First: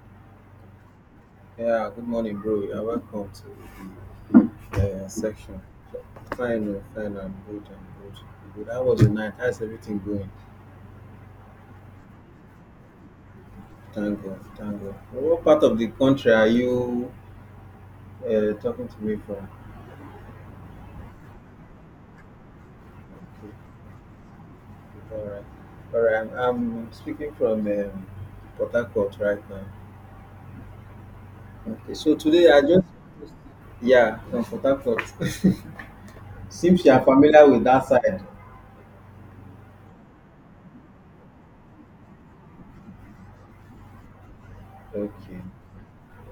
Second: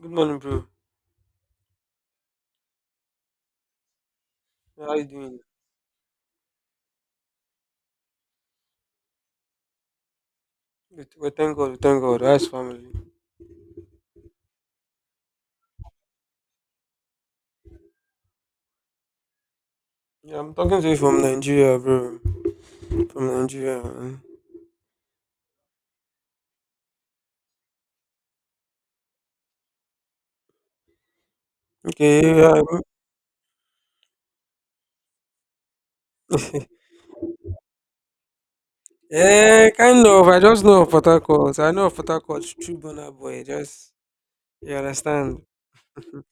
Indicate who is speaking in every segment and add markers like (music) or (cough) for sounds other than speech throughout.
Speaker 1: Good morning, bro.
Speaker 2: Yeah, good morning, bro. You're welcome to
Speaker 1: How
Speaker 2: the
Speaker 1: you doing?
Speaker 2: section. Fine, oh, fine, I'm good, I'm good. I'm good. How was the night? How's everything going?
Speaker 1: We thank God, we thank God. How's family?
Speaker 2: Thank God, thank God. What part of the country are you talking to me from?
Speaker 1: Yeah, I'm talking to you from Nigeria, bro. From
Speaker 2: Okay,
Speaker 1: Nigeria, man.
Speaker 2: okay, all right. All right, I'm speaking from Port Harcourt right now. Okay, so
Speaker 1: Okay,
Speaker 2: today I
Speaker 1: yeah,
Speaker 2: just, yeah, from Port Harcourt. (laughs) Seems
Speaker 1: (laughs)
Speaker 2: you are familiar with that side.
Speaker 1: kind of. I just know of Port Harcourt. I know of Port Harcourt through Burna Boy. Just you understand.
Speaker 2: Okay,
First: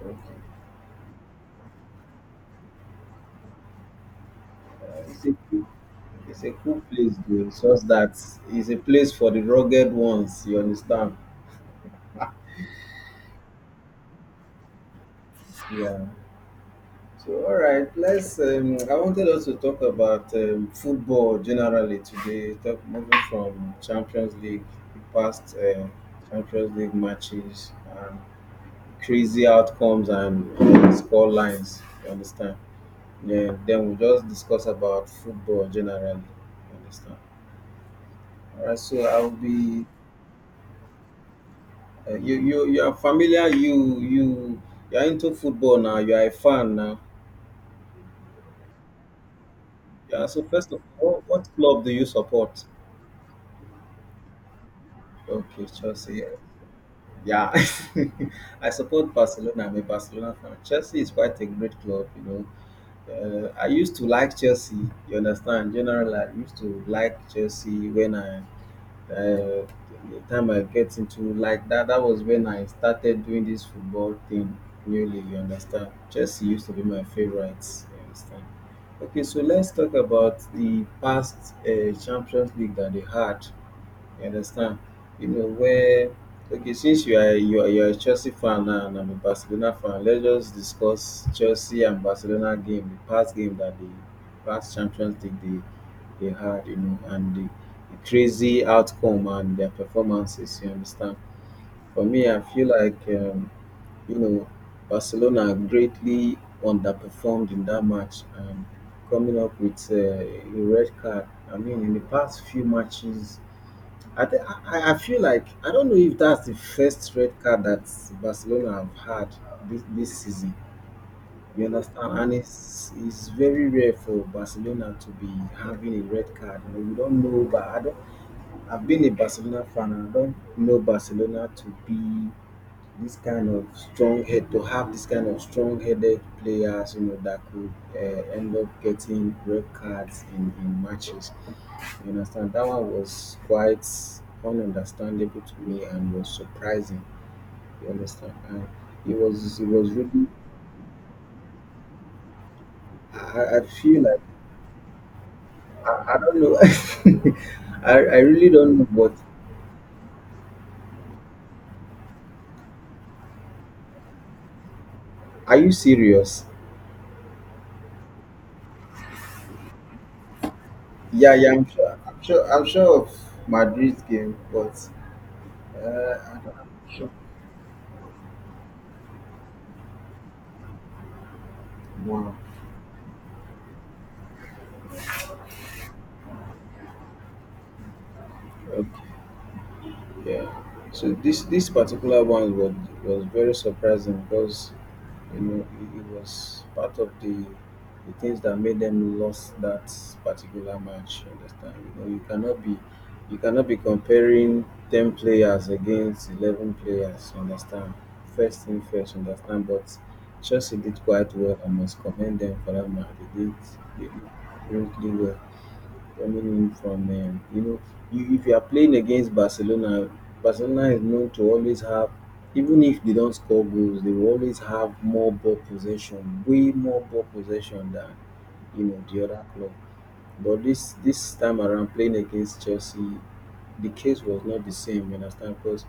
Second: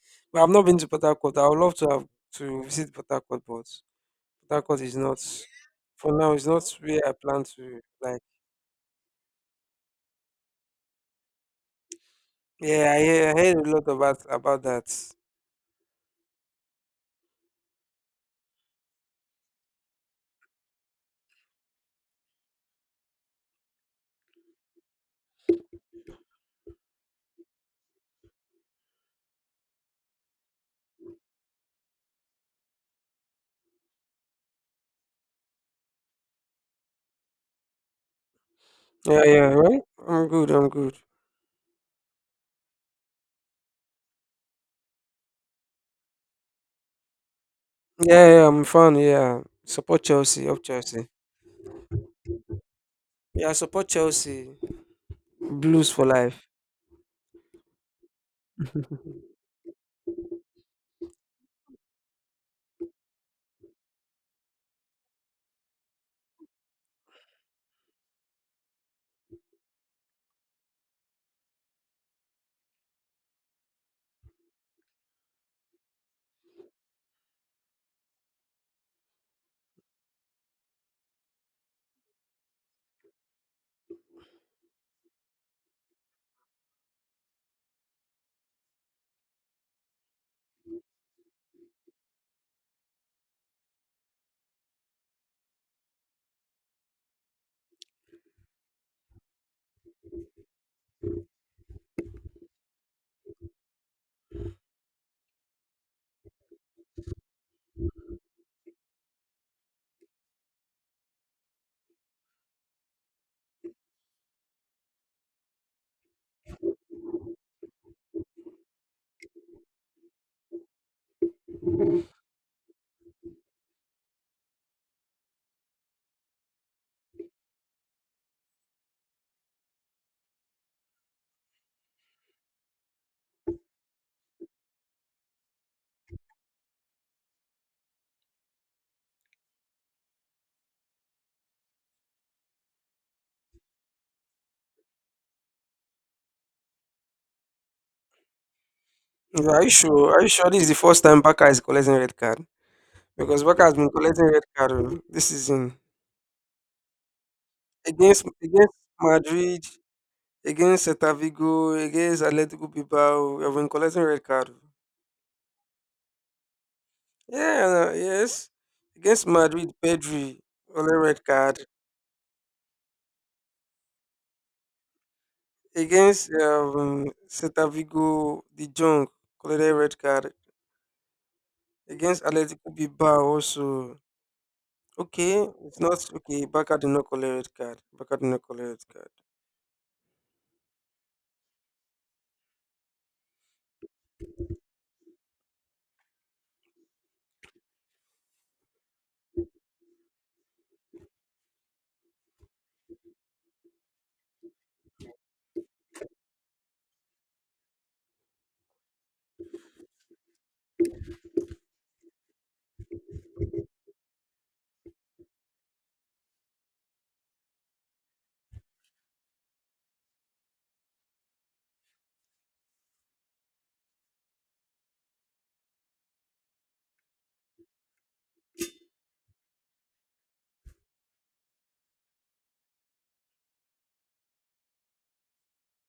Speaker 2: okay.
Speaker 1: But I've not been to Port Harcourt. I would love to have to visit Port Harcourt, but Port Harcourt is
Speaker 2: Uh,
Speaker 1: not
Speaker 2: is it-
Speaker 1: for now.
Speaker 2: It's
Speaker 1: It's
Speaker 2: a
Speaker 1: not
Speaker 2: cool
Speaker 1: where I
Speaker 2: place
Speaker 1: plan
Speaker 2: though. It's
Speaker 1: to
Speaker 2: just that
Speaker 1: like.
Speaker 2: it's a place for the rugged ones. You understand?
Speaker 1: Yeah, I heard a lot about that.
Speaker 2: Yeah. So all right, let's. I wanted us to talk about football generally today. Talk moving from Champions League, the past Champions League matches, and crazy outcomes and score lines. You understand? Yeah. Then we'll just discuss about football generally. You understand? All right. So
Speaker 1: Yeah,
Speaker 2: I'll
Speaker 1: yeah, right.
Speaker 2: be
Speaker 1: I'm good. I'm good.
Speaker 2: you are familiar. You are into football now. You are a fan now.
Speaker 1: Yeah, yeah, I'm a fan. Yeah, support
Speaker 2: Yeah. So
Speaker 1: Chelsea. Up
Speaker 2: first of
Speaker 1: Chelsea.
Speaker 2: all, what club do you support?
Speaker 1: Yeah, support Chelsea.
Speaker 2: Okay,
Speaker 1: Blues for
Speaker 2: Chelsea.
Speaker 1: life.
Speaker 2: Yeah, (laughs) I support Barcelona. I'm a Barcelona fan. Chelsea is quite a great club, you know. I used to like Chelsea. You understand? Generally, I used to like Chelsea when I uh, the time I get into like that, that was when I started doing this football thing newly. You understand? Chelsea used to be my favorite. You understand? Okay, so let's talk about the past Champions League that they had. You understand? You know where okay, since you are a Chelsea fan now and I'm a Barcelona fan, let's just discuss Chelsea and Barcelona game, the past game that the past Champions League they had, you know, and the crazy outcome and their performances. You understand? For me, I feel like you know Barcelona greatly underperformed in that match and coming up with a red card. I mean, in the past few matches I think I feel like I don't know if that's the first red card that Barcelona have had this season. You understand? And it's very rare for Barcelona to be having a red card. You know, we don't know, but I don't. I've been a Barcelona fan. And I don't know Barcelona to be this kind of strong head to have this kind of strong-headed players. You know that could end up getting red cards in matches. You understand? That one was quite ununderstandable to me and was surprising. You understand? And
Speaker 1: Yeah, are
Speaker 2: it
Speaker 1: you
Speaker 2: was
Speaker 1: sure? Are
Speaker 2: really
Speaker 1: you sure this is the first time Baka is collecting red card? Because
Speaker 2: I
Speaker 1: Baka has been
Speaker 2: feel like
Speaker 1: collecting red card oh, this season
Speaker 2: I don't know. (laughs) I
Speaker 1: against
Speaker 2: really
Speaker 1: against
Speaker 2: don't know, but
Speaker 1: Madrid, against Celta Vigo, against Atletico Bilbao. I've been collecting red card, oh.
Speaker 2: are you serious?
Speaker 1: Yeah, no, yes. Against Madrid, Pedri, only red
Speaker 2: Yeah, yeah,
Speaker 1: card.
Speaker 2: I'm sure of Madrid's game, but
Speaker 1: Against
Speaker 2: I don't, I'm sure.
Speaker 1: Celta Vigo, De Jong, only red card. Against
Speaker 2: Wow.
Speaker 1: Atletico Bilbao also. Okay, it's not okay. Baka did not collect red card. Baka did not collect red
Speaker 2: Okay.
Speaker 1: card.
Speaker 2: Yeah. So this particular one was very surprising because you know it was part of the things that made them lost that particular match, you understand. You know you cannot be comparing 10 players against 11 players, you understand, first thing first, you understand. But Chelsea did quite well. I must commend them for that match. They did really well, coming in from you know, you, if you are playing against Barcelona, Barcelona is known to always have, even if they don't score goals, they will always have more ball possession, way more ball possession than you know the other club. But this time around playing against Chelsea, the case was not the same. You understand? Because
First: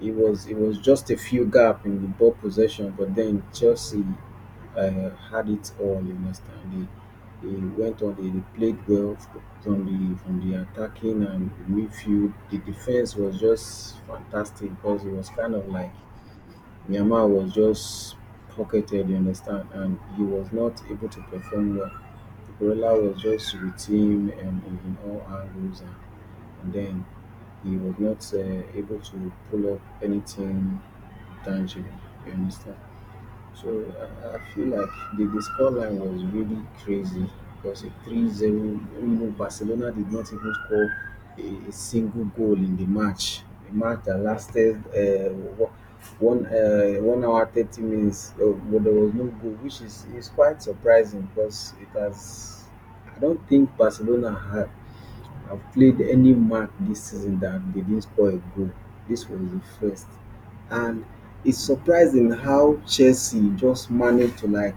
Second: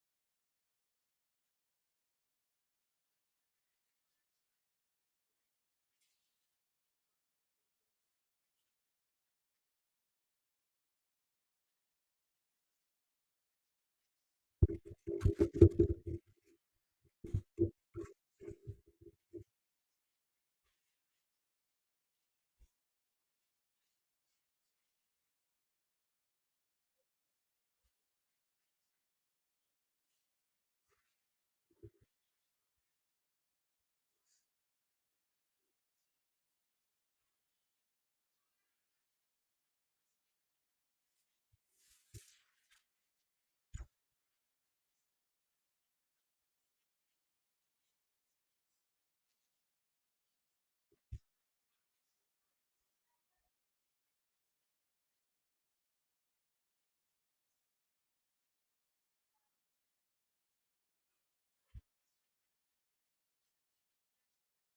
Speaker 2: it was just a few gap in the ball possession, but then Chelsea had it all. You understand? They went on. They played well f- from the attacking and midfield. The defense was just fantastic because it was kind of like Myanmar was just pocketed, you understand, and he was not able to perform well. Barella was just with him in all angles, and then he was not able to pull up anything tangible, you understand. So I feel like the scoreline was really crazy. It was a 3-0. You know, Barcelona did not even score a single goal in the match. A match that lasted 1 hour 30 minutes, but there was no goal, which is quite surprising because it has. I don't think Barcelona ha I've played any match this season that they didn't score a goal. This was the first. And it's surprising how Chelsea just managed to like,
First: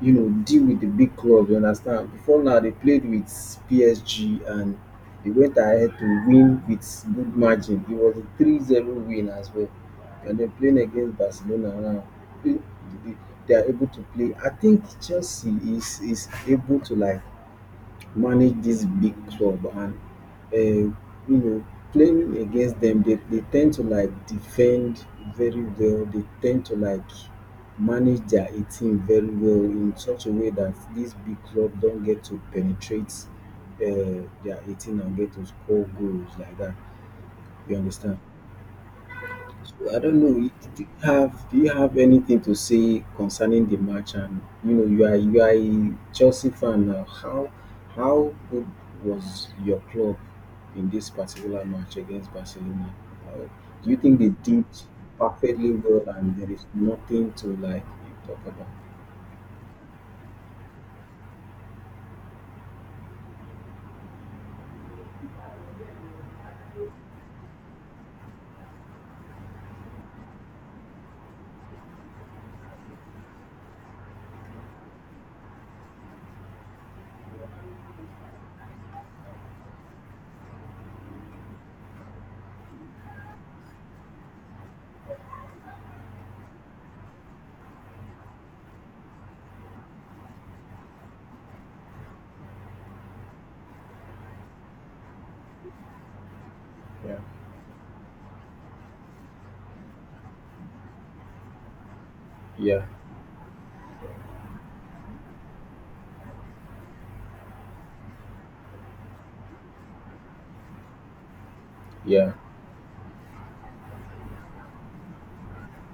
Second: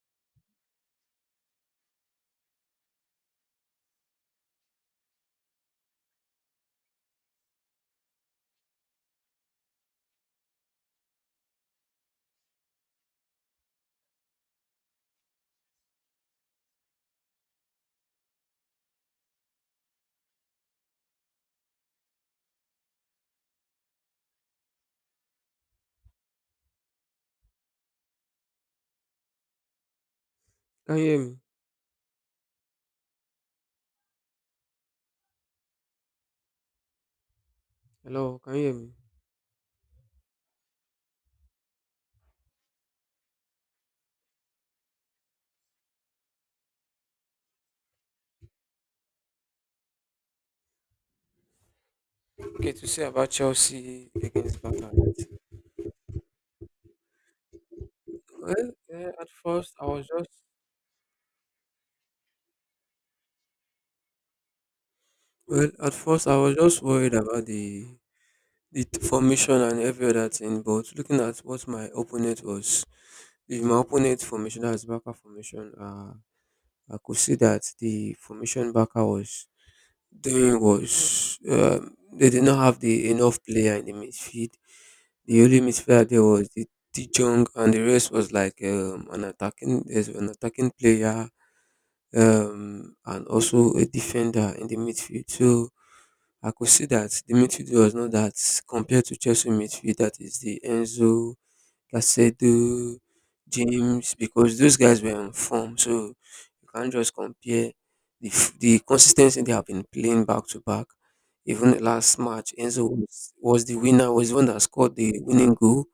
Speaker 2: you know, deal with the big clubs, you understand? Before now they played with PSG and they went ahead to win with good margin. It was a three-zero win as well. And they're playing against Barcelona now. They they- they are able to play. I think Chelsea is able to like manage this big club and uh, you know playing against them, they tend to like defend very well. They tend to like manage their 18 very well in such a way that
Speaker 1: Can you
Speaker 2: this
Speaker 1: hear me?
Speaker 2: big club don't get to penetrate their 18 and get to score goals like that, you understand.
Speaker 1: Hello, can you hear me?
Speaker 2: I don't know. D- d- Have do you have anything to say concerning the match? And you know, you are a Chelsea fan now. How good was your club in this particular match against
Speaker 1: Okay, to
Speaker 2: Barcelona?
Speaker 1: say about
Speaker 2: Uh, do you
Speaker 1: Chelsea
Speaker 2: think they
Speaker 1: against
Speaker 2: did
Speaker 1: Barca, right?
Speaker 2: perfectly well, and there is nothing to like talk about?
Speaker 1: Well, eh, at first I was just well, at first I was just worried about the formation and every other thing. But looking at what my opponent was, if my opponent formation as backer formation, I could see that the formation backer was During was they did not have the enough player in the midfield. The only midfielder there was the De Jong, and the rest was like an attacking. There's an attacking player and also a defender in the midfield. So I could see that
Speaker 2: Yeah,
Speaker 1: the midfield was not that compared to Chelsea midfield. That is the Enzo,
Speaker 2: yeah,
Speaker 1: Caicedo, James, because those guys were on form. So you can't just compare the consistency they have been playing back to back. Even last
Speaker 2: yeah,
Speaker 1: match, was the winner, was the one that scored the winning goal.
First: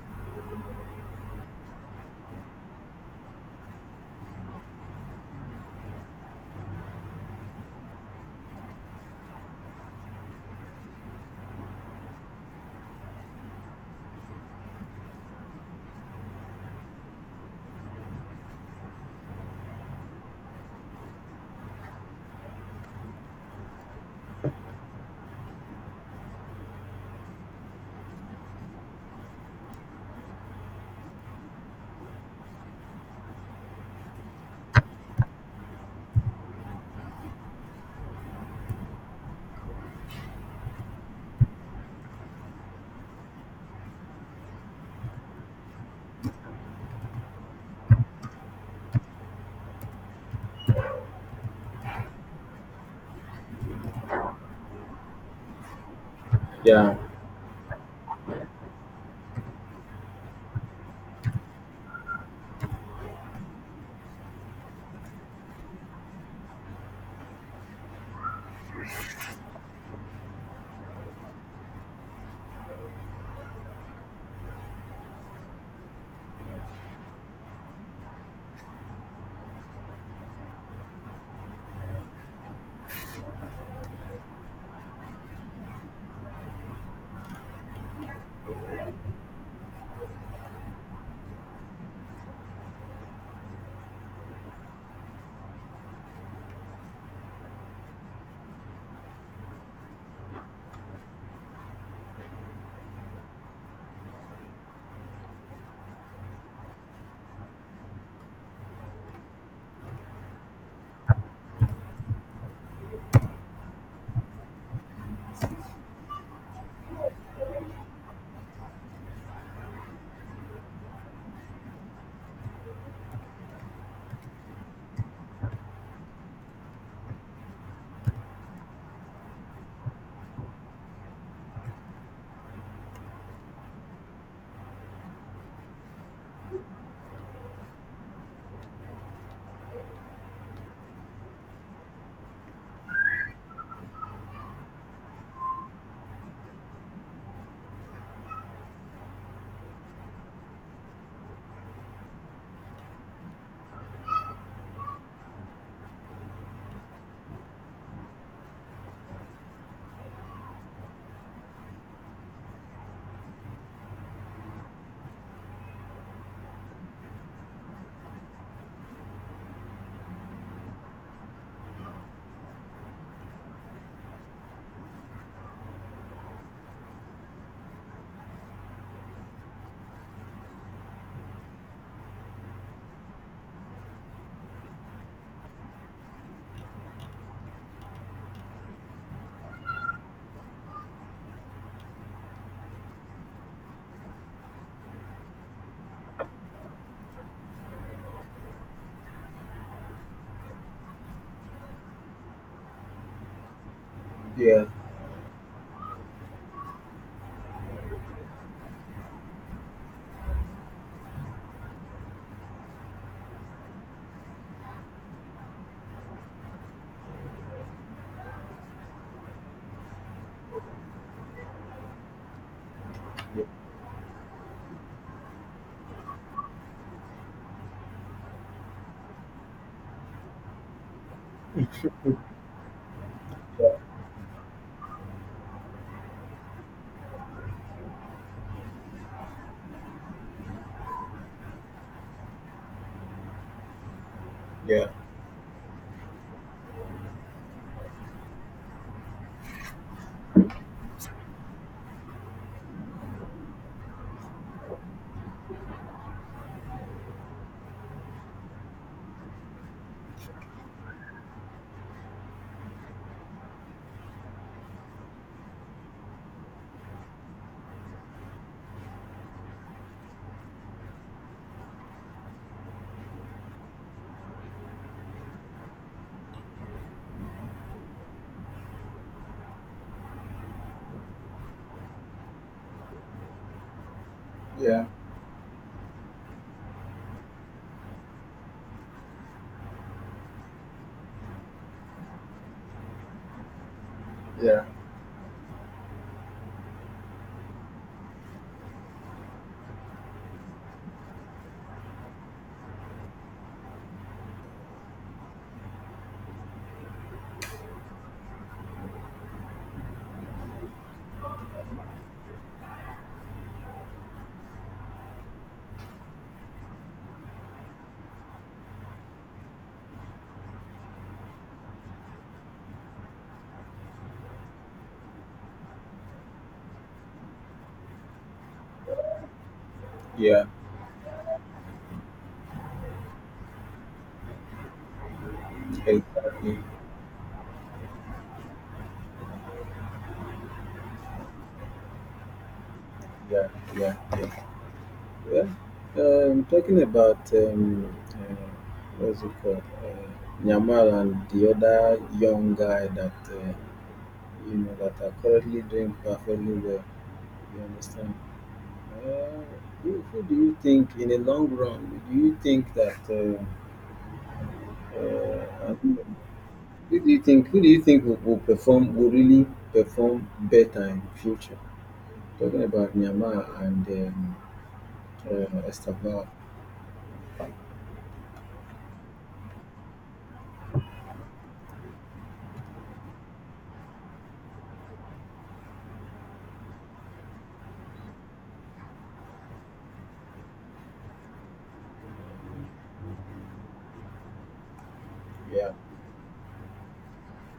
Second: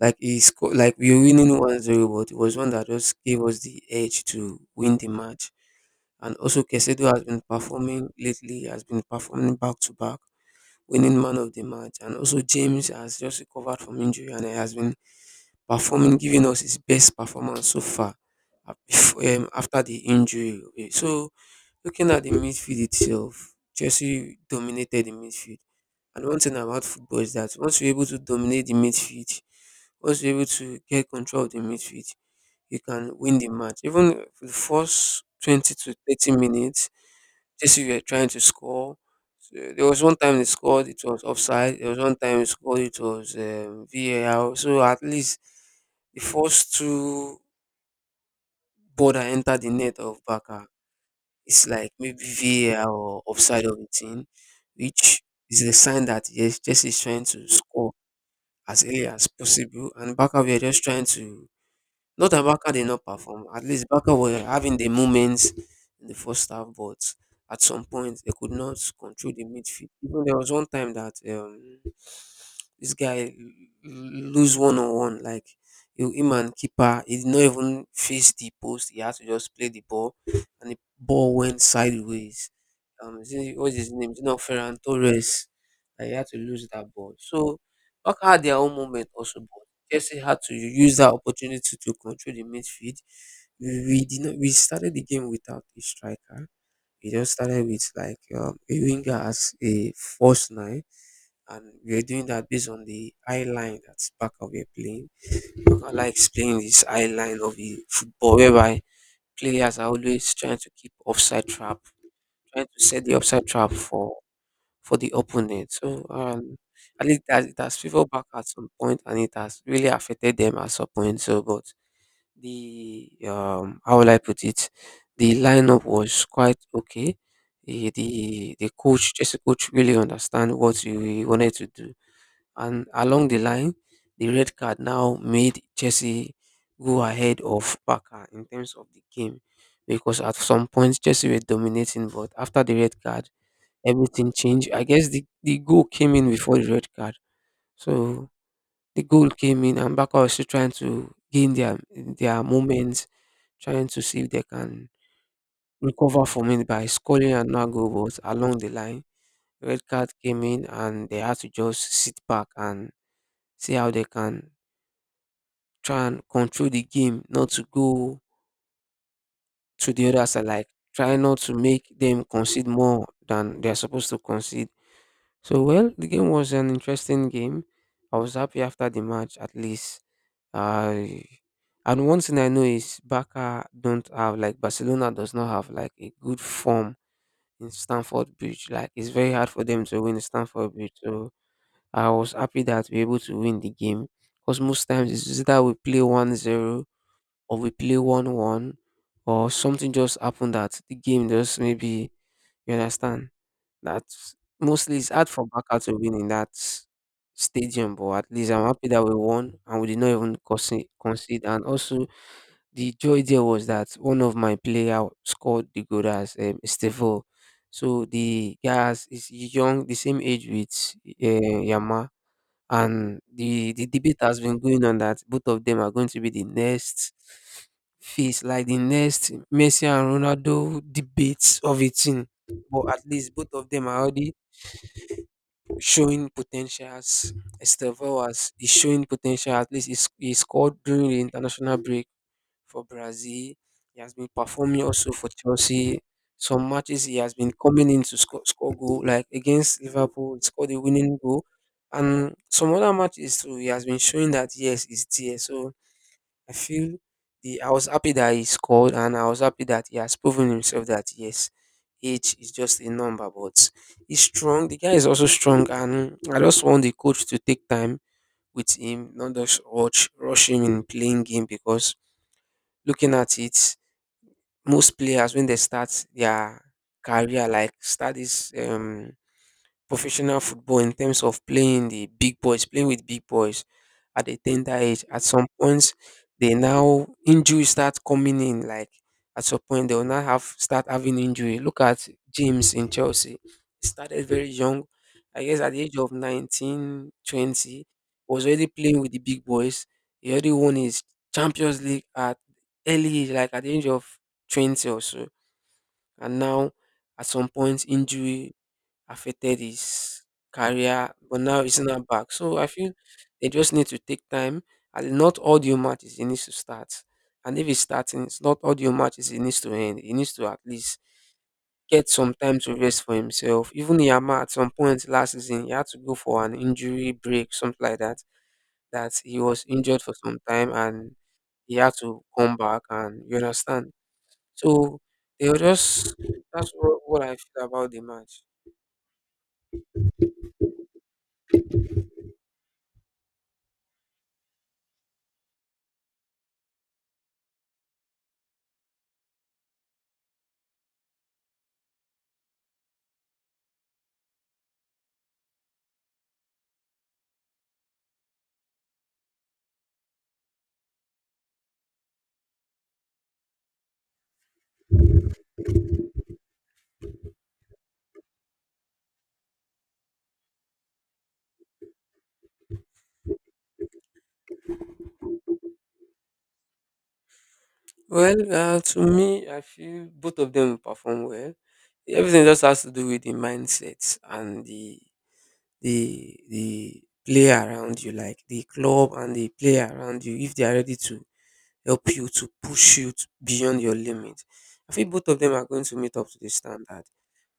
Speaker 1: Like he scored, like we were winning 1-0, but it was one that just gave us the edge to win the match. And also Caicedo has been performing lately, has been performing back to back, winning man of the match. And also James has just recovered from injury and he has been performing giving us his best performance so far after the injury. So looking at the midfield itself, Chelsea dominated the midfield. And one thing about football is that once you're able to dominate the midfield, once you're able to get control of the midfield, you can win the match. Even for the first 20 to 30 minutes, this you were trying to score. So there was one time they scored, it was offside. There was one time they scored, it was VAR. So at least the first two ball that entered the net of Baka is like maybe VAR or offside of the team, which is a sign that yes, Jesse
Speaker 2: yeah,
Speaker 1: is trying to score as early as possible. And Baka, we are just trying to not that Barca did not perform. At least Barca were having the moments in the first half, but at some point they could not control the midfield. Even there was one time that this guy lose one on one, like you him and keeper, he did not even face the post. He had to just play the ball, and the ball went sideways. What's his name? It's not Ferran Torres. And he had to lose that ball. So Barca had their own moment also, Chelsea had to use that opportunity to control the midfield. We did not. We started the game without a striker. We just started with like a winger as a false nine, and we were doing that based on the eye line that Barca were playing. Barca explained this eye line of the football, whereby players are always trying to keep offside trap, trying to set the offside trap for the opponent. So I think that it has favored back at some point and it has really affected them at some point. So, but the how will I put it? The lineup was quite okay. Just coach, really understand what he wanted to do, and along the line, the red card now made Chelsea go ahead of Barca in terms of the game, because at some point Chelsea were dominating, but after the red card, everything changed. I guess the goal came in before the red card, so the goal came in and Barca was still trying to gain their moments trying to see if they can recover from it by scoring another goal. But along the line, red card came in and they had to just sit back and see how they can try and control the game, not to go to the other side, like try not to make them concede more than they're supposed to concede. So, well, the game was an interesting game. I was happy after the match, at least. I and one thing I know is Barca don't have like Barcelona does not have like a good form in Stanford Bridge. Like it's very hard for them to win Stanford Bridge. So I was happy that we were able to win the game. Because most times it's either we play 1-0 or we play 1-1 or something just happened that the game just maybe you understand that
Speaker 2: yeah,
Speaker 1: mostly it's hard for Barca to win in that stadium, but at least I'm happy that we won and we did not even concede. And also the joy there was that one of my player scored the goal as Stefan. So is young, the same age with Yama, and the debate has been going on that both of them are going to be the next face, like the next Messi and Ronaldo debates of a team. But at least both
Speaker 2: yeah,
Speaker 1: of them are already showing potentials. Estevao is showing potential. At least he scored during the international break for Brazil. He has been performing
Speaker 2: yeah,
Speaker 1: also for Chelsea. Some matches he has been coming in to score goal, like against Liverpool, he scored a winning goal. And some other matches too, he has been showing that yes, he's there. So I feel the I was happy that he scored and I was happy that he has proven himself that yes, age is just a number, but he's strong. The guy is also strong and I just want the coach to take time with him, not just rush him in playing game because looking at it, most players when they start their career like start this professional football in terms of playing the big boys, playing with big boys at a tender
Speaker 2: yeah,
Speaker 1: age. At some points, they now injuries start coming in. Like at some point, they will now have start having injury. Look at James in Chelsea. He started very
Speaker 2: yeah,
Speaker 1: young. I guess at the age of 19, 20, was already playing with the big boys. He already won his Champions League at early age, like at the age of 20 or so. And now, at some point, injury affected his career, but now he's not back. So I feel they just need to take time and not all the matches he needs to start. And if he's starting, it's not all the matches he needs to end. He needs to at least get some time to rest for himself. Even Yama at some point last season, he had to go for an injury break, something like that. That he was injured for some
Speaker 2: yeah.
Speaker 1: time and he had to come back and you understand. So they were just
Speaker 2: Exactly.
Speaker 1: that's what I feel about the match.
Speaker 2: Yeah, yeah, yeah. Yeah, talking about what's it called, uh, Nyamal and the other young guy that you know, that are currently doing perfectly well. You understand? Uh, who do you think, in the long run, do you think that? I don't know, who do you think? Who do you think will perform? Will really perform better in the future? Talking about Nyamal and Estaval.
Speaker 1: Well, to me, I feel both of them will perform well. Everything just has to do with the mindset and the the player around you, like the club and the player around you. If they are ready to help you to push you to beyond your limit, I feel both of them are
Speaker 2: Yeah.
Speaker 1: going to meet up to the standard.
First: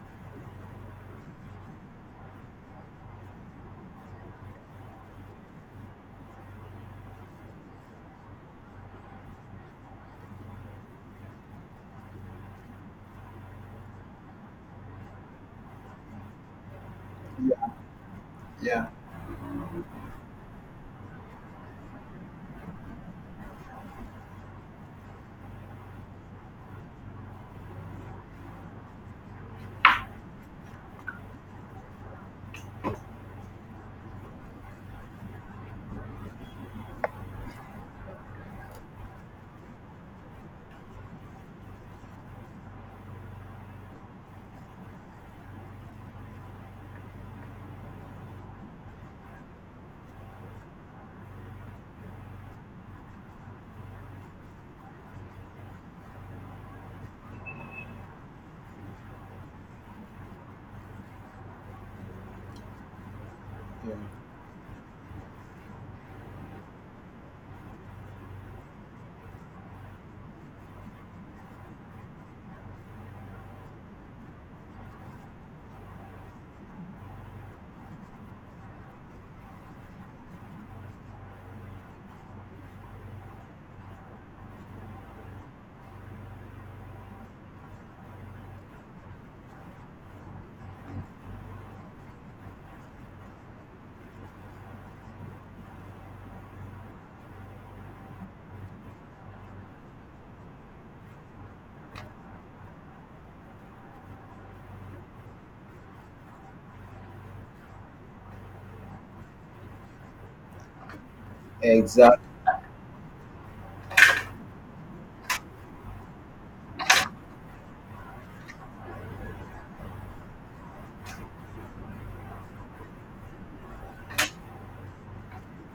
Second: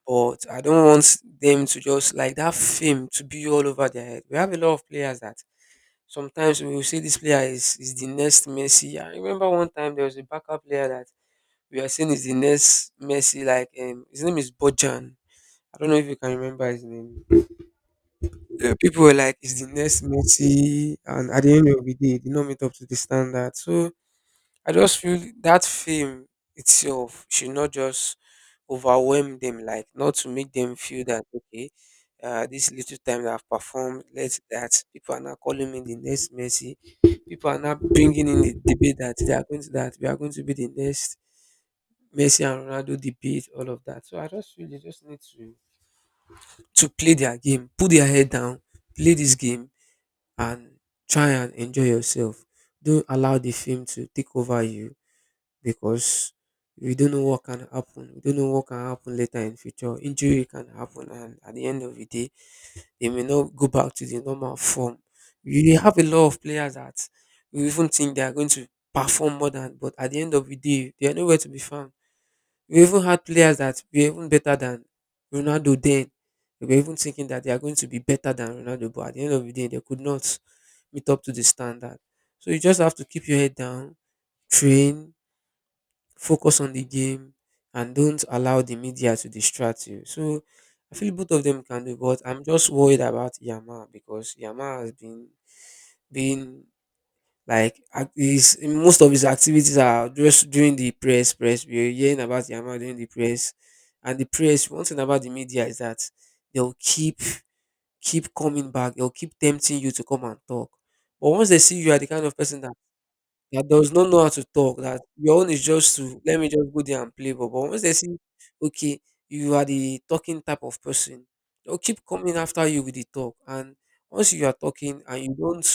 Speaker 1: But I don't want them to just like that fame to be all over their head. We have a lot of players that sometimes we will say this is the next Messi. I remember one time there was a backup player that we are saying is the next Messi. Like his name is Bojan. I don't know if you can remember his name.
Speaker 2: Yeah.
Speaker 1: People were like, "Is the next Messi?" And at the end of the day, he did not meet up to the standard. So I just feel that fame itself should not just overwhelm them, like not to make them feel that okay, this little time that I've performed, let that people are now calling me the next Messi. People are now bringing in the debate that they are going to that we are going to be the next Messi and Ronaldo debate, all of that. So I just feel they just need to play their game, put their head down, play this game, and try and enjoy yourself. Don't allow the fame to take over you because we don't know what can happen. We don't know what can happen later in future. Injury can happen, and at the end of the day, they may not go
Speaker 2: Yeah.
Speaker 1: back to the normal form. You have a lot of players that you even think they are going to perform more than, but at the end of the day, they are nowhere to be found. We even had players that were even better than Ronaldo then. We were even thinking that they are going to be better than Ronaldo, but at the end of the day, they could not meet up to the standard. So you just have to keep your head down, train, focus on the game, and don't allow the media to distract you. So I feel both of them can do, but I'm just worried about Yama because Yama has been like his most of his activities are just during the press. Press we're hearing about Yama during the press, and the press. One thing about the media is that they'll keep coming back. They'll keep tempting you to come and talk. But once they see you are the
Speaker 2: Exactly.
Speaker 1: kind of person that that does not know how to talk, that your own is just to let me just go there and play. But once they see, okay, you are the talking type of person, they'll keep coming after you with the talk. And once you are talking and you don't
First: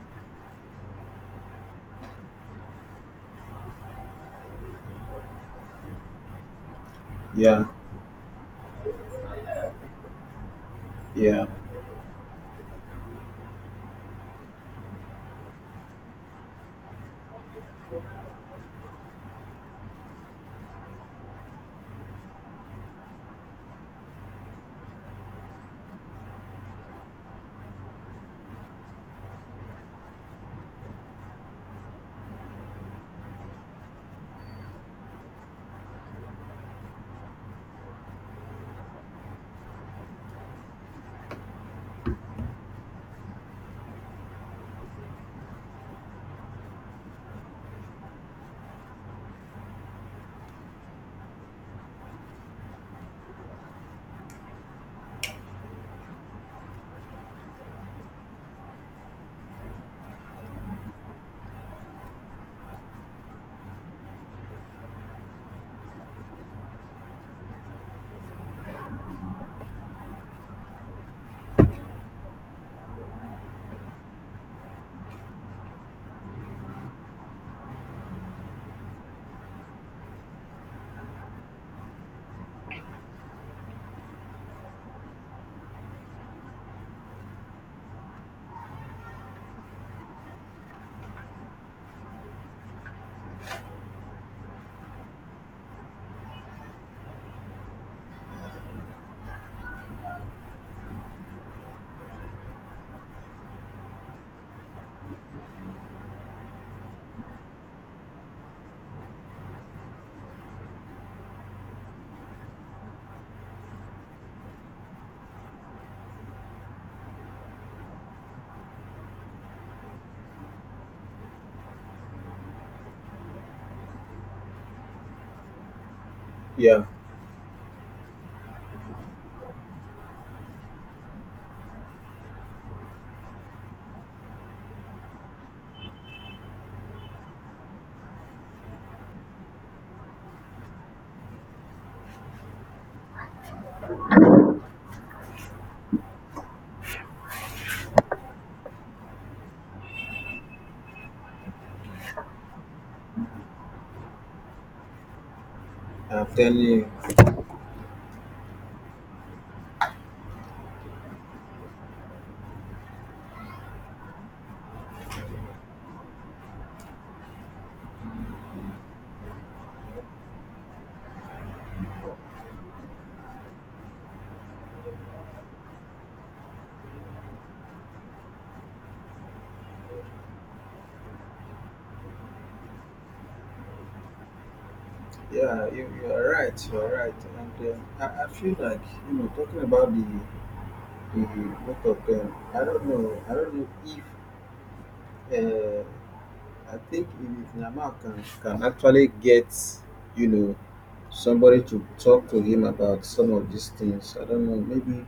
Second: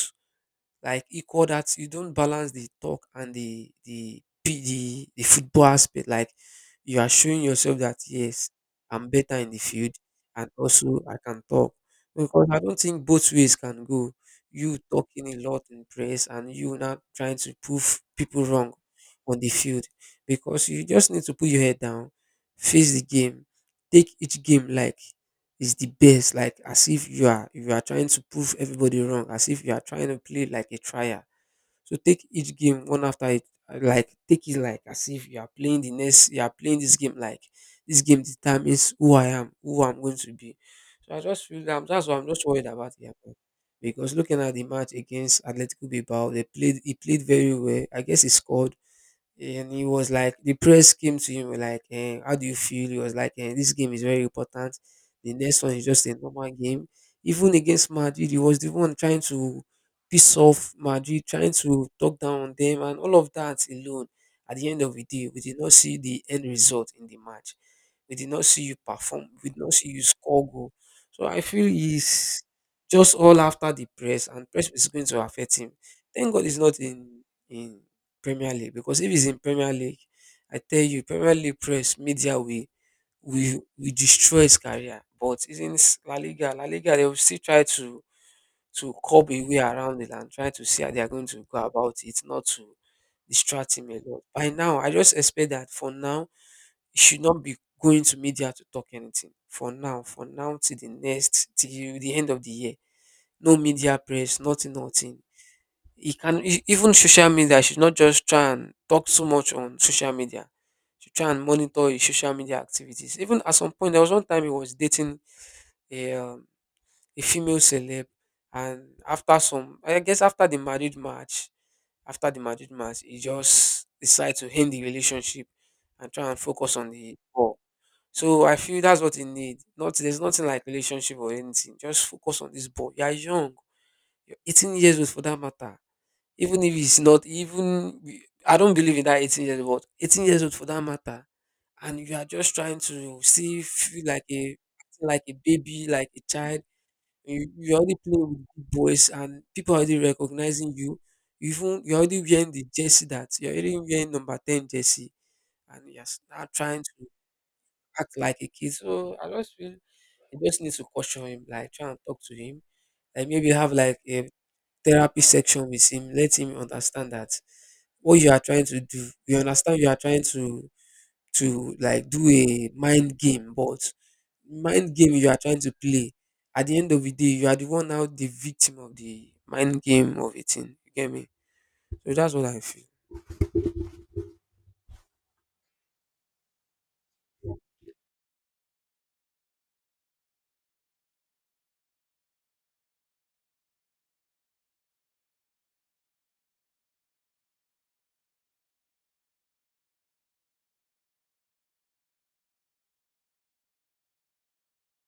Speaker 1: like equal that you don't balance the talk and the the football aspect. Like you are showing
Speaker 2: Yeah.
Speaker 1: yourself that yes, I'm better in the field and also I can
Speaker 2: Yeah.
Speaker 1: talk. Because I don't think both ways can go. You talking a lot in press and you not trying to prove people wrong on the field. Because you just need to put your head down, face the game, take each game like is the best, like as if you are trying to prove everybody wrong, as if you are trying to play like a trial. So take each game one after it, like take it like as if you are playing the next, you are playing this game like this game determines who I am, who I'm going to be. So I just feel that that's what I'm just worried about, yeah. Because looking at the match against Atletico Bilbao, they played, he played very well, I guess he scored, and he was like the press came to him like, eh, how do you feel? He was like, eh, this game is very important, the next one is just a normal game. Even against Madrid, he was the one trying to piss off Madrid, trying to talk down on them and all of that alone. At the end of the day, we did not see the end result in the match. We did not see you perform, we did not see you score goal. So I feel he's just all after the press, and press is going to affect him. Thank god he's not in Premier League, because if he's in Premier League, I tell you, Premier League press media will destroy his career. But he's in La Liga. La Liga they will still try to curb a way around it and try to see how they are going to go about it, not to distract him a lot. By now, I just expect that for now he should not be going to media to talk anything. For now, for now, till the next, till the end of the year, no media press, nothing, nothing. He can even social media. You should not just try and talk so much on social media. You should try and monitor his social media activities. Even at some point, there was one time he was dating a um, a female celeb, and after some, I guess after the marriage match, after the marriage match, he just decided to end the relationship and try and focus
Speaker 2: Yeah.
Speaker 1: on the ball. So I feel that's what he need. Not, there's nothing like relationship or anything. Just focus on this ball. You are young. You're 18 years old for that matter. Even if it's not even, I don't believe in that 18 years old, 18 years old for that matter. And you are just trying to see feel like a baby, like a child. You already playing with big boys and people are already recognizing you. You even you're already wearing the jersey that you're already wearing number 10 jersey and you're
Speaker 2: I'm
Speaker 1: now
Speaker 2: telling
Speaker 1: trying
Speaker 2: you.
Speaker 1: to act like a kid. So I just feel you just need to caution him, like try and talk to him. Like maybe have like a therapy section with him, let him understand that what you are trying to do, we understand you are trying to like do a mind game, but mind game you are trying to play, at the end of the day, you are the one now the victim of the mind game of a thing. You get me? So that's what I feel.
Speaker 2: Yeah, you are right. You are right. And I feel like you know talking about the both of them. I don't know. I don't know if I think if Nama can actually get, you know, somebody to talk to him about some of these things. I don't know. Maybe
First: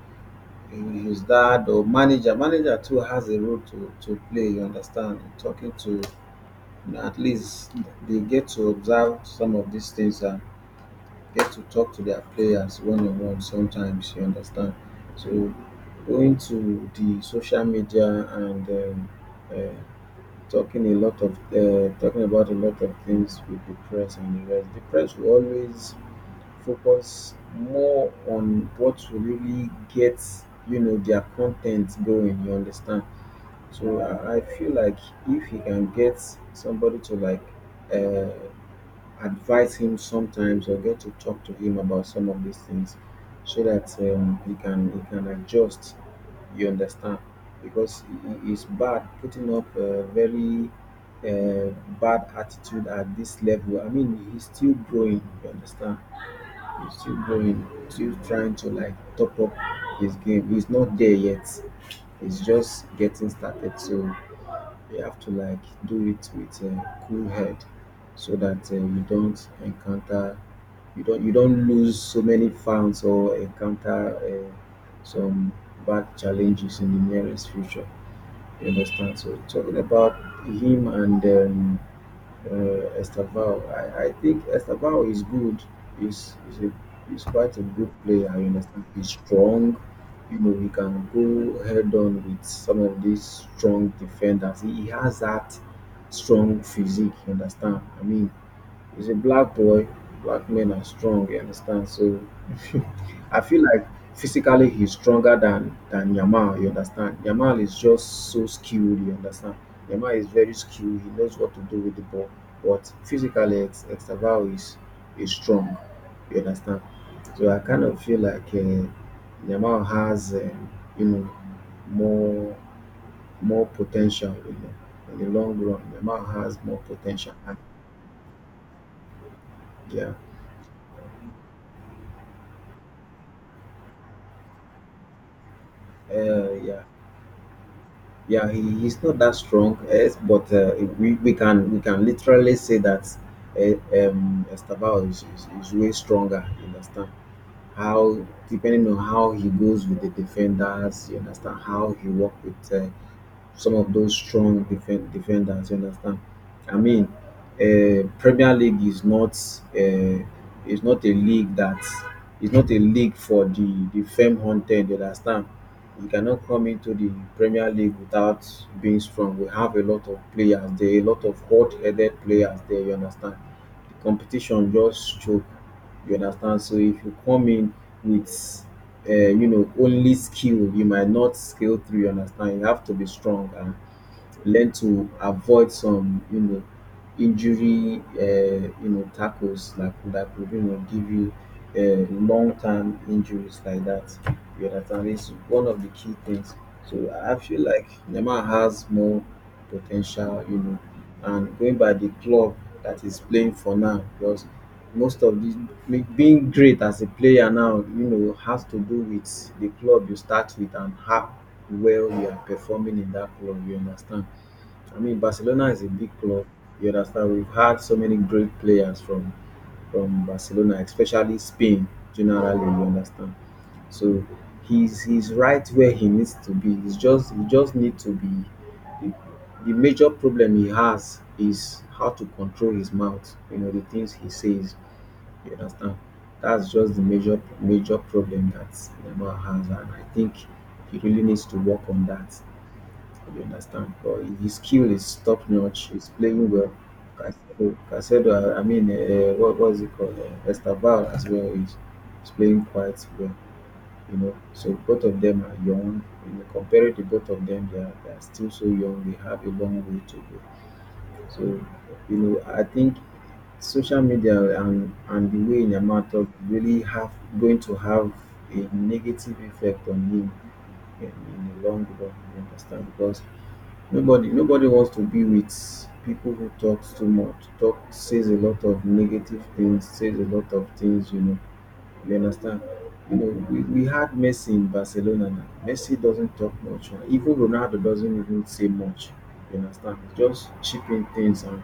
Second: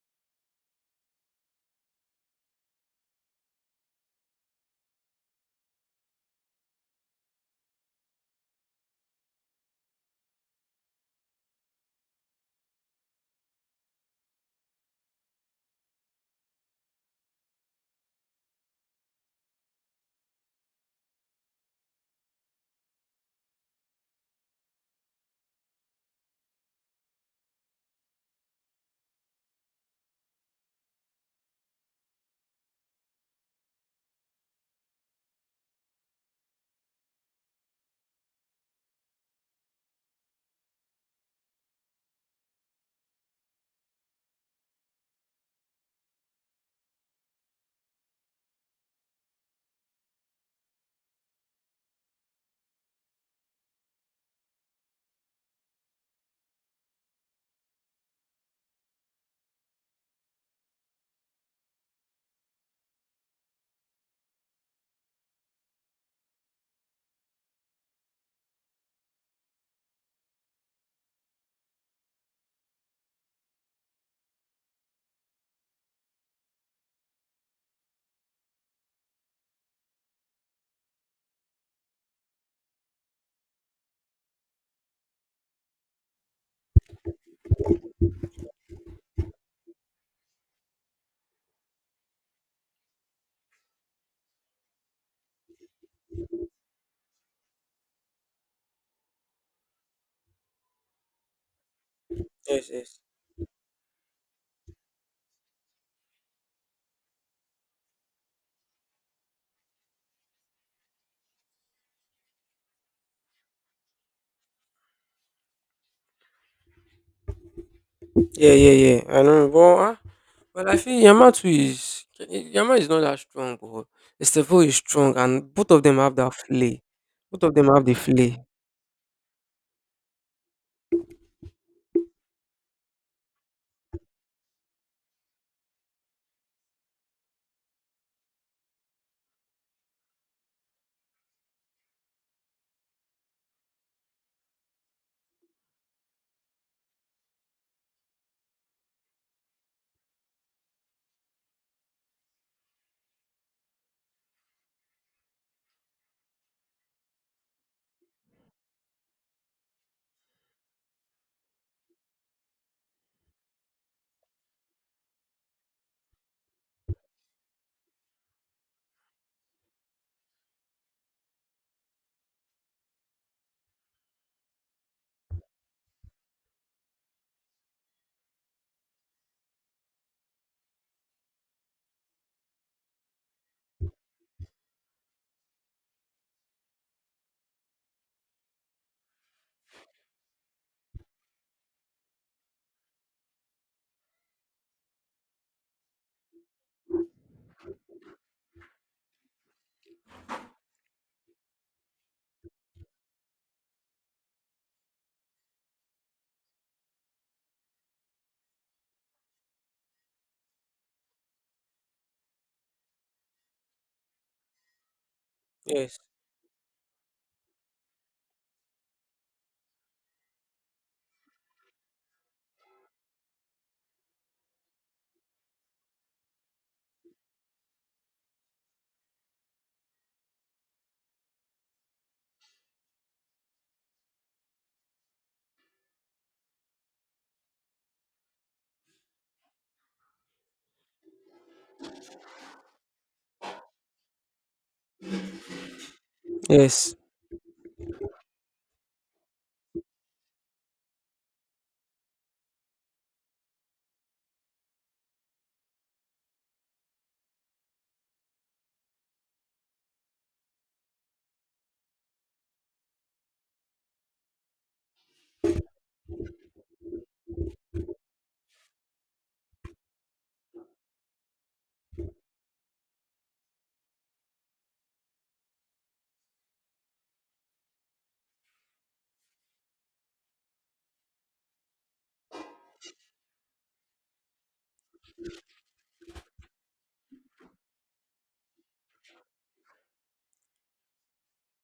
Speaker 2: his dad or manager. Manager too has a role to play. You understand? In talking to, at least they get to observe some of these things and get to talk to their players one on one sometimes, you understand. So going to the social media and uh, talking a lot of talking about a lot of things with the press and the rest. The press will always focus more on what will really get you know their content going. You understand? So I feel like if he can get somebody to like uh, advise him sometimes or get to talk to him about some of these things so that he can adjust, you understand, because it is bad putting up a very uh, bad attitude at this level. I mean, he's still growing, you understand. He's still growing, still trying to like top up his game. He's not there yet. He's just getting started. So you have to like do it with a cool head so that you don't encounter, you don't lose so many fans or encounter some bad challenges in the nearest future. You understand? So talking about him and uh, Estaval, I think Estaval is good. He's, he's, a, he's quite a good player. You understand? He's strong. You know, he can go head on with some of these strong defenders. He has that strong physique. You understand? I mean, he's a black boy. Black men are strong, you understand? So
Speaker 1: Yes, yes.
Speaker 2: I feel like physically he's stronger than Yamal, you understand? Yamal is just so skilled, you understand? Yamal is very skilled. He knows what to do with the ball. But physically, Extabao is strong, you understand? So I kind of feel like
Speaker 1: Yeah, yeah, yeah. I know,
Speaker 2: Yamal has,
Speaker 1: but I feel
Speaker 2: you know,
Speaker 1: Yamato is,
Speaker 2: more
Speaker 1: Yamato is not that strong,
Speaker 2: more
Speaker 1: but
Speaker 2: potential, you
Speaker 1: Estefo
Speaker 2: know,
Speaker 1: is strong,
Speaker 2: in the
Speaker 1: and
Speaker 2: long
Speaker 1: both
Speaker 2: run.
Speaker 1: of them have
Speaker 2: Yamal
Speaker 1: that
Speaker 2: has more
Speaker 1: flay.
Speaker 2: potential.
Speaker 1: Both of them have the flay.
Speaker 2: Yeah, yeah. Yeah, he's not that strong, yes, but we can literally say that uh, Estabao is way stronger. You understand how, depending on how he goes with the defenders, you understand how he work with some of those defenders. You understand? I mean, Premier League uh, is not a league that is not a league for the fame hunted. You understand? You cannot come into the Premier League without being strong. We have a lot of players there, a lot of hot-headed players there. You understand? The competition just choke. You understand? So if you come in with only skill, you might not scale through. You understand? You have to be strong and learn to avoid some injury, tackles like that could give you long-term injuries like that. You understand? It's one of the key things. So I feel like Neymar has more potential, and going by the club that is playing for now, because most of the being great as a player now, has to do with the club you start with and how well you are performing in that club. You understand? I mean, Barcelona is a
Speaker 1: Yes.
Speaker 2: big club. You understand? We've had so many great players from Barcelona, especially Spain. Generally, you understand. So he's right where he needs to be. He just need to be. The, the major problem he has is how to control his mouth. You know, the things he says. You understand? That's just the major problem that Neymar has, and I think he really needs to work on that. You understand? But his skill is top notch. He's playing well.
Speaker 1: Yes.
Speaker 2: Casedo, I mean, what was it called? Estaval as well is playing quite well. You know, so both of them are young. When you compare it to both of them, they are still so young. They have a long way to go. So, you know, I think social media and the way Yama talk really have going to have a negative effect on him in, in the long run. You understand? Because nobody wants to be with people who talks too much, talk, says a lot of negative things, says a lot of things, you know. You understand? You know, we had Messi in Barcelona now. Messi doesn't talk much, right? Even Ronaldo doesn't even say much. You understand? Just chipping things,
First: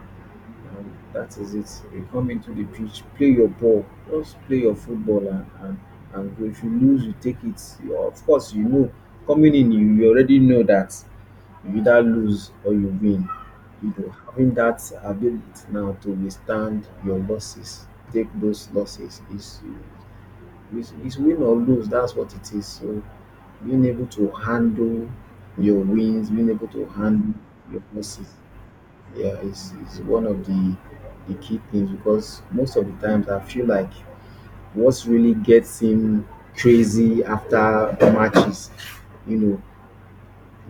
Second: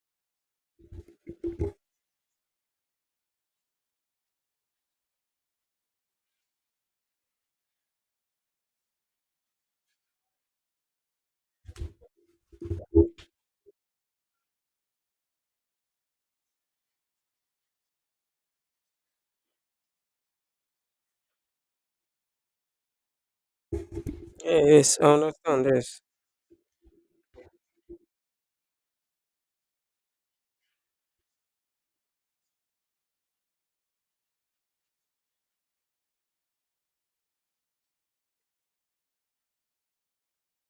Speaker 2: and that is it. You come into the pitch, play your ball, just play your football and, and if you lose you take it. You- Of course you know, coming in you already know that you either lose or you win. You know, having that ability now to withstand your losses, take those losses, is is win or lose. That's what it is. So being able to
Speaker 1: Yes. I
Speaker 2: handle
Speaker 1: understand.
Speaker 2: your
Speaker 1: Yes.
Speaker 2: wins, being able to handle your losses, yeah, is one of the key things, because most of the times I feel like what's really gets him crazy after matches, you know,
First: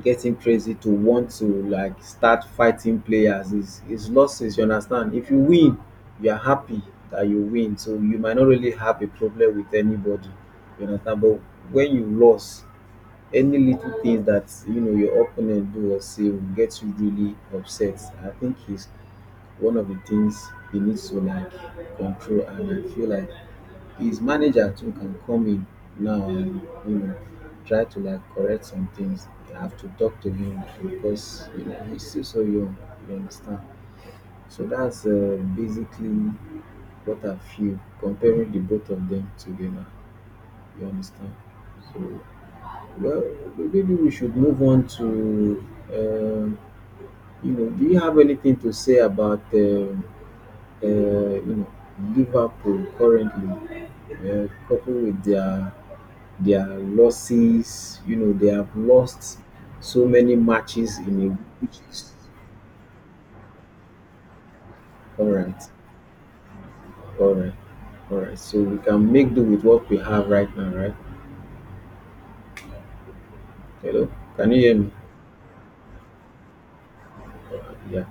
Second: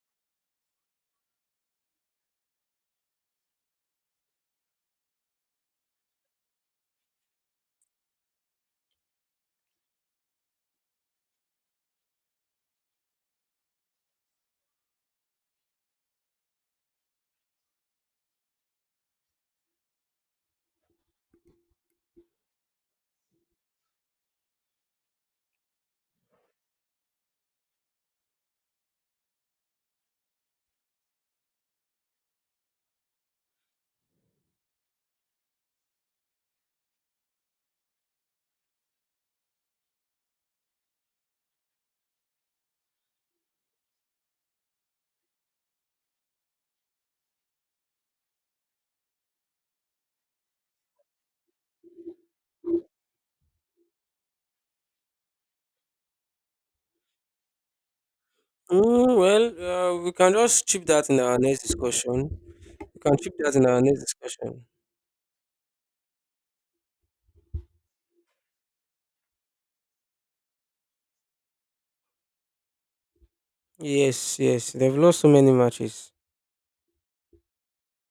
Speaker 2: getting crazy to want to like start fighting players is losses. You understand? If you win, you are happy that you win, so you might not really have a problem with anybody. You understand? But when you loss, any little thing that your opponent do or say will get you really upset. I think is one of the things he needs to like control, and I feel like his manager too can come in now and, you know try to like correct some things. You have to talk to him, because you know he's still so young. You understand? So that's basically what I feel comparing the both of them together. You understand? So, well, maybe we should move on to um, Do you have anything to say about uh, you know Liverpool currently, coupled with their losses? You know, they have
Speaker 1: Mm,
Speaker 2: lost
Speaker 1: well,
Speaker 2: so
Speaker 1: we can
Speaker 2: many
Speaker 1: just chip
Speaker 2: matches
Speaker 1: that
Speaker 2: in
Speaker 1: in
Speaker 2: a,
Speaker 1: our next
Speaker 2: which is
Speaker 1: discussion. We can chip that in our next discussion.
Speaker 2: all right, all right, all right. So we can make do with what we have right now, right? Hello,
Speaker 1: Yes.
Speaker 2: can you
Speaker 1: Yes.
Speaker 2: hear me?
Speaker 1: They've lost so many matches.
Speaker 2: Yeah.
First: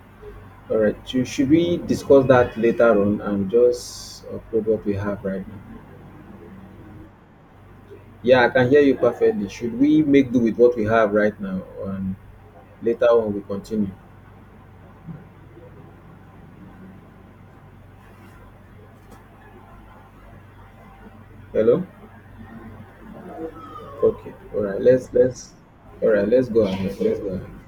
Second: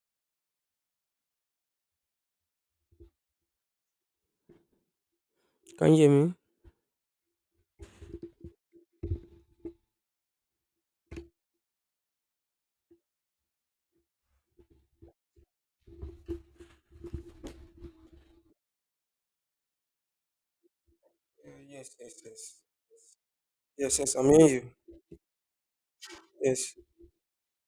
Speaker 2: All right. Should we discuss that later on and just upload what we have right now?
Speaker 1: Can you hear me?
Speaker 2: Yeah, I can hear you perfectly. Should we make do with what we have right now, and later on we continue?
Speaker 1: Uh,
Speaker 2: Hello.
Speaker 1: yes. Yes. Yes. Yes. Yes. I'm
Speaker 2: Okay.
Speaker 1: hearing
Speaker 2: All
Speaker 1: you.
Speaker 2: right. Let's. All right.
Speaker 1: Yes.
Speaker 2: Let's go ahead.